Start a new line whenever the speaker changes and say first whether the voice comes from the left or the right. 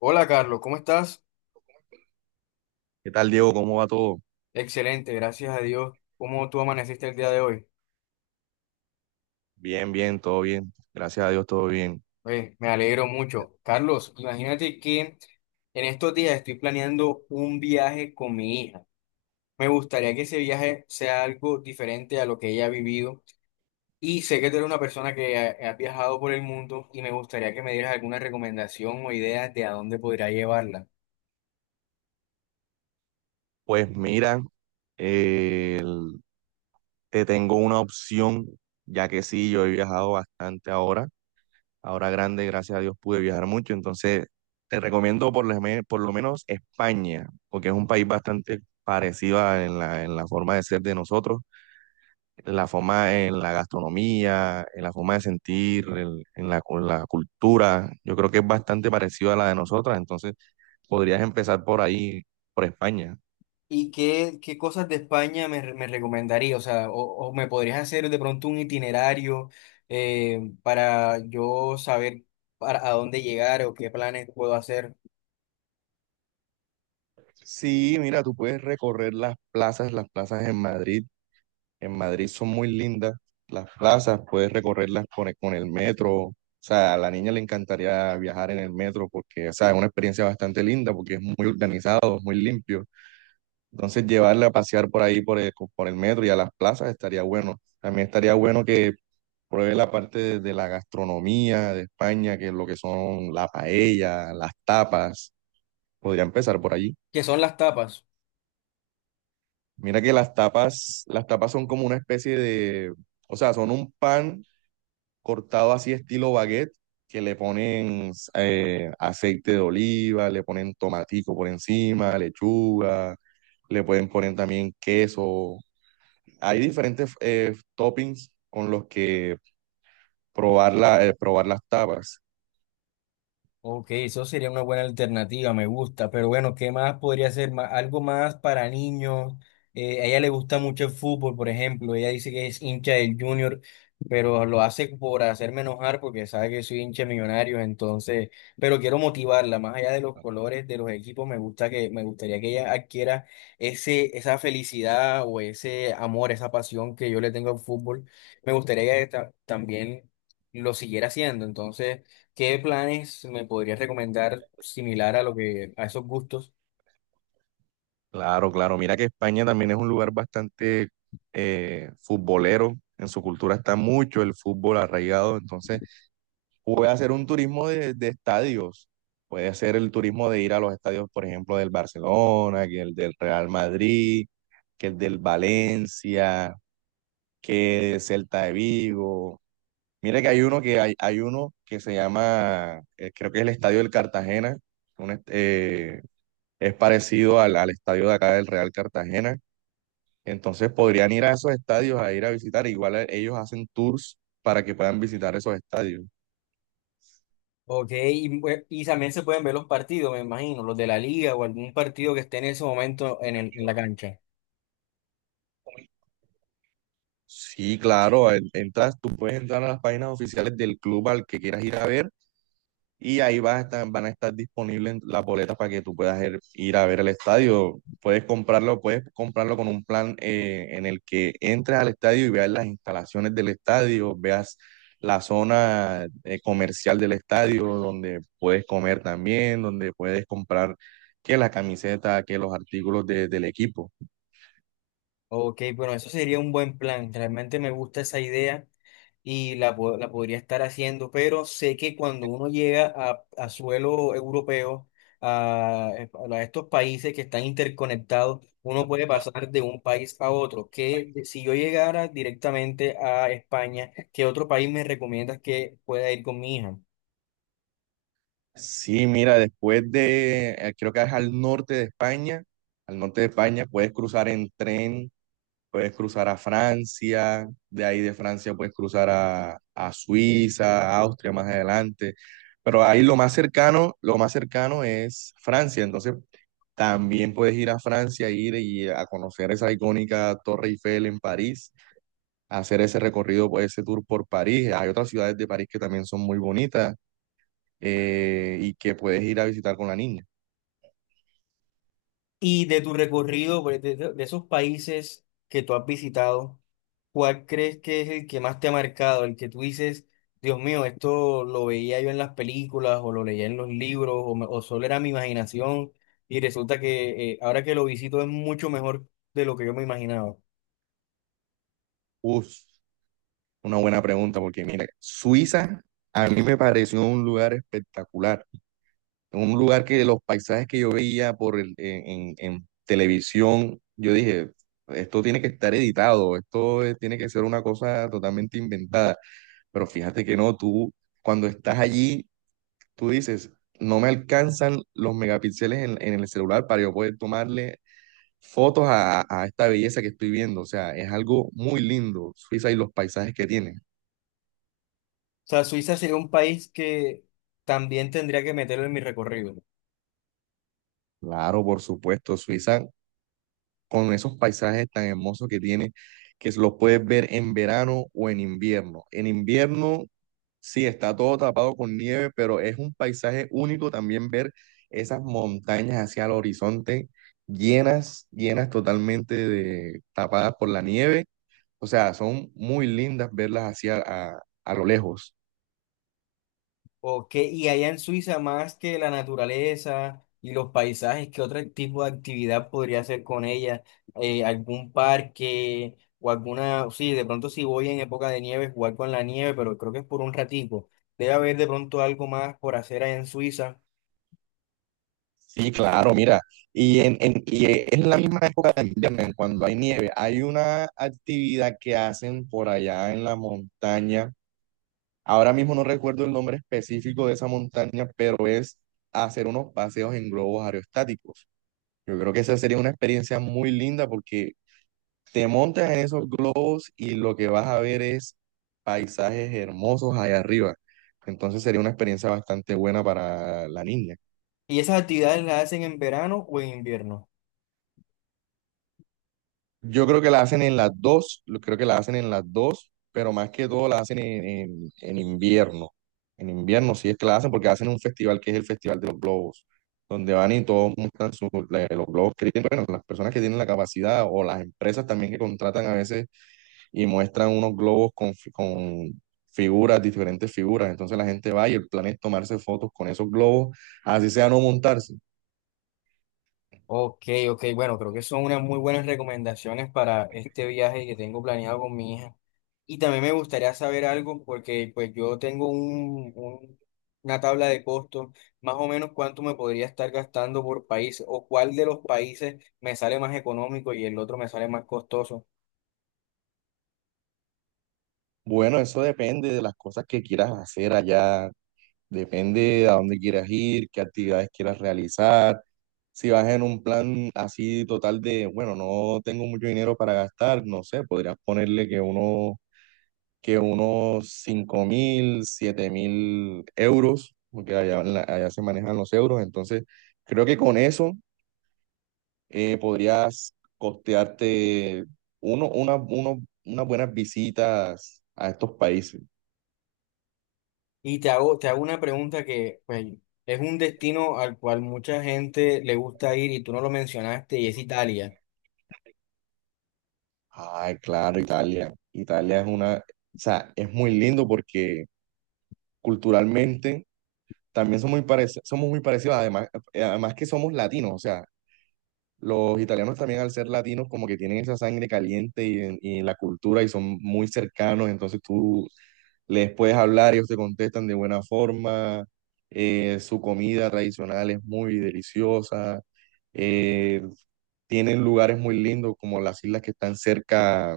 left: Hola Carlos, ¿cómo estás?
right: ¿Qué tal, Diego? ¿Cómo va todo?
left: Excelente, gracias a Dios. ¿Cómo tú amaneciste el día de hoy?
right: Bien, bien, todo bien. Gracias a Dios, todo bien.
left: Oye, me alegro mucho. Carlos, imagínate que en estos días estoy planeando un viaje con mi hija. Me gustaría que ese viaje sea algo diferente a lo que ella ha vivido. Y sé que tú eres una persona que ha viajado por el mundo y me gustaría que me dieras alguna recomendación o ideas de a dónde podría llevarla.
right: Pues mira, eh, el- te tengo una opción, ya que sí, yo he viajado bastante ahora. Ahora grande, gracias a Dios, pude viajar mucho. Entonces, te recomiendo por lo menos España, porque es un país bastante parecido en la forma de ser de nosotros. La forma en la gastronomía, en la forma de sentir, la cultura. Yo creo que es bastante parecido a la de nosotras, entonces podrías empezar por ahí, por España.
left: ¿Y qué cosas de España me, me recomendaría? O sea, o me podrías hacer de pronto un itinerario para yo saber para, a dónde llegar o qué planes puedo hacer.
right: Sí, mira, tú puedes recorrer las plazas en Madrid. En Madrid son muy lindas las plazas, puedes recorrerlas con el metro. O sea, a la niña le encantaría viajar en el metro porque, o sea, es una experiencia bastante linda porque es muy organizado, es muy limpio. Entonces llevarla a pasear por ahí, por el metro y a las plazas estaría bueno. También estaría bueno que pruebe la parte de la gastronomía de España, que es lo que son la paella, las tapas. Podría empezar por allí.
left: ¿Qué son las tapas?
right: Mira que las tapas son como una especie de, o sea, son un pan cortado así estilo baguette, que le ponen aceite de oliva, le ponen tomatico por encima, lechuga, le pueden poner también queso. Hay diferentes toppings con los que probar, probar las tapas.
left: Ok, eso sería una buena alternativa, me gusta, pero bueno, ¿qué más podría ser? Algo más para niños. A ella le gusta mucho el fútbol, por ejemplo, ella dice que es hincha del Junior, pero lo hace por hacerme enojar porque sabe que soy hincha de Millonarios, entonces, pero quiero motivarla, más allá de los colores de los equipos, me gusta que, me gustaría que ella adquiera ese, esa felicidad o ese amor, esa pasión que yo le tengo al fútbol. Me gustaría que ella también lo siguiera haciendo, entonces. ¿Qué planes me podrías recomendar similar a lo que a esos gustos?
right: Claro, claro. Mira que España también es un lugar bastante futbolero. En su cultura está mucho el fútbol arraigado. Entonces, puede hacer un turismo de estadios. Puede hacer el turismo de ir a los estadios, por ejemplo, del Barcelona, que el del Real Madrid, que el del Valencia, que el Celta de Vigo. Mire que hay uno hay uno que se llama, creo que es el Estadio del Cartagena. un est- eh, es parecido al estadio de acá del Real Cartagena. Entonces podrían ir a esos estadios a ir a visitar. Igual ellos hacen tours para que puedan visitar esos estadios.
left: Ok, y, y también se pueden ver los partidos, me imagino, los de la liga o algún partido que esté en ese momento en, en la cancha.
right: Sí, claro, entras, tú puedes entrar a las páginas oficiales del club al que quieras ir a ver y ahí van a estar disponibles las boletas para que tú puedas ir, ir a ver el estadio. Puedes comprarlo con un plan en el que entres al estadio y veas las instalaciones del estadio, veas la zona comercial del estadio donde puedes comer también, donde puedes comprar que la camiseta, que los artículos del equipo.
left: Ok, bueno, eso sería un buen plan. Realmente me gusta esa idea. Y la, la podría estar haciendo, pero sé que cuando uno llega a suelo europeo, a estos países que están interconectados, uno puede pasar de un país a otro. Que si yo llegara directamente a España, ¿qué otro país me recomiendas que pueda ir con mi hija?
right: Sí, mira, después de, creo que es al norte de España, al norte de España puedes cruzar en tren, puedes cruzar a Francia, de ahí de Francia puedes cruzar a Suiza, a Austria más adelante, pero ahí lo más cercano es Francia, entonces también puedes ir a Francia, ir y a conocer esa icónica Torre Eiffel en París, hacer ese recorrido, pues, ese tour por París, hay otras ciudades de París que también son muy bonitas y que puedes ir a visitar con la niña.
left: Y de tu recorrido, pues, de, de esos países que tú has visitado, ¿cuál crees que es el que más te ha marcado? El que tú dices, Dios mío, esto lo veía yo en las películas o lo leía en los libros o, o solo era mi imaginación y resulta que ahora que lo visito es mucho mejor de lo que yo me imaginaba. O
right: Uf, una buena pregunta, porque mira, Suiza a mí me pareció un lugar espectacular, un lugar que los paisajes que yo veía por el, en televisión, yo dije, esto tiene que estar editado, esto tiene que ser una cosa totalmente inventada, pero fíjate que no, tú cuando estás allí, tú dices, no me alcanzan los megapíxeles en el celular para yo poder tomarle fotos a esta belleza que estoy viendo. O sea, es algo muy lindo, Suiza y los paisajes que tiene.
left: sea, Suiza sería un país que también tendría que meterlo en mi recorrido.
right: Claro, por supuesto, Suiza con esos paisajes tan hermosos que tiene, que los puedes ver en verano o en invierno. En invierno, sí, está todo tapado con nieve, pero es un paisaje único también ver esas montañas hacia el horizonte llenas, llenas totalmente de tapadas por la nieve. O sea, son muy lindas verlas hacia a lo lejos.
left: Ok, y allá en Suiza, más que la naturaleza y los paisajes, ¿qué otro tipo de actividad podría hacer con ella? ¿Algún parque o alguna, sí, de pronto si voy en época de nieve, jugar con la nieve, pero creo que es por un ratico. Debe haber de pronto algo más por hacer allá en Suiza.
right: Sí, claro, mira, y es la misma época de invierno, en cuando hay nieve, hay una actividad que hacen por allá en la montaña, ahora mismo no recuerdo el nombre específico de esa montaña, pero es hacer unos paseos en globos aerostáticos. Yo creo que esa sería una experiencia muy linda porque te montas en esos globos y lo que vas a ver es paisajes hermosos allá arriba. Entonces sería una experiencia bastante buena para la niña.
left: ¿Y esas actividades las hacen en verano o en invierno?
right: Yo creo que la hacen en las dos, creo que la hacen en las dos, pero más que todo la hacen en invierno. En invierno sí es que la hacen porque hacen un festival que es el Festival de los Globos, donde van y todos muestran los globos que tienen, bueno, las personas que tienen la capacidad o las empresas también que contratan a veces y muestran unos globos con figuras, diferentes figuras. Entonces la gente va y el plan es tomarse fotos con esos globos, así sea no montarse.
left: Ok, ok, bueno, creo que son unas muy buenas recomendaciones para este viaje que tengo planeado con mi hija. Y también me gustaría saber algo porque pues yo tengo un, una tabla de costos, más o menos cuánto me podría estar gastando por país o cuál de los países me sale más económico y el otro me sale más costoso.
right: Bueno, eso depende de las cosas que quieras hacer allá. Depende a dónde quieras ir, qué actividades quieras realizar. Si vas en un plan así total de, bueno, no tengo mucho dinero para gastar, no sé, podrías ponerle que unos 5.000, 7.000 euros, porque allá, allá se manejan los euros. Entonces, creo que con eso podrías costearte uno, una, uno- unas buenas visitas a estos países.
left: Y te hago una pregunta que pues, es un destino al cual mucha gente le gusta ir y tú no lo mencionaste y es Italia,
right: Ay, claro, Italia. Italia es una, o sea, es muy lindo porque culturalmente también somos muy parecidos, además, además que somos latinos, o sea, los italianos también al ser latinos como que tienen esa sangre caliente y la cultura y son muy cercanos, entonces tú les puedes hablar, ellos te contestan de buena forma, su comida tradicional es muy deliciosa, eh, tienen lugares muy lindos como las islas que están cerca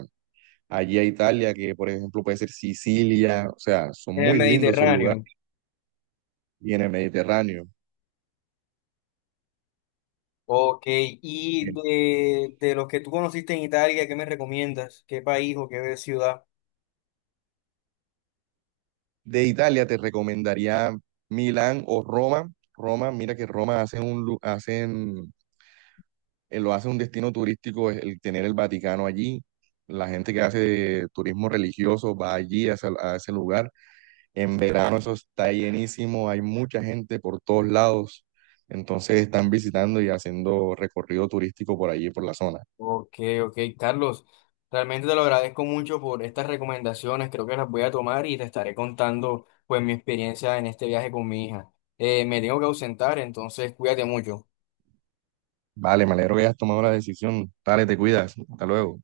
right: allí a Italia, que por ejemplo puede ser Sicilia, o sea, son
left: en el
right: muy lindos esos lugares,
left: Mediterráneo.
right: y en el Mediterráneo.
left: Ok, y
right: Eh,
left: de los que tú conociste en Italia, ¿qué me recomiendas? ¿Qué país o qué ciudad?
right: De Italia te recomendaría Milán o Roma. Roma, mira que Roma hace un, hacen, lo hace un destino turístico el tener el Vaticano allí. La gente que hace turismo religioso va allí a ese lugar. En verano eso está llenísimo, hay mucha gente por todos lados. Entonces están visitando y haciendo recorrido turístico por allí, por la zona.
left: Ok, ok, Carlos, realmente te lo agradezco mucho por estas recomendaciones, creo que las voy a tomar y te estaré contando pues mi experiencia en este viaje con mi hija. Me tengo que ausentar, entonces cuídate mucho.
right: Vale, me alegro que hayas tomado la decisión. Dale, te cuidas. Hasta luego.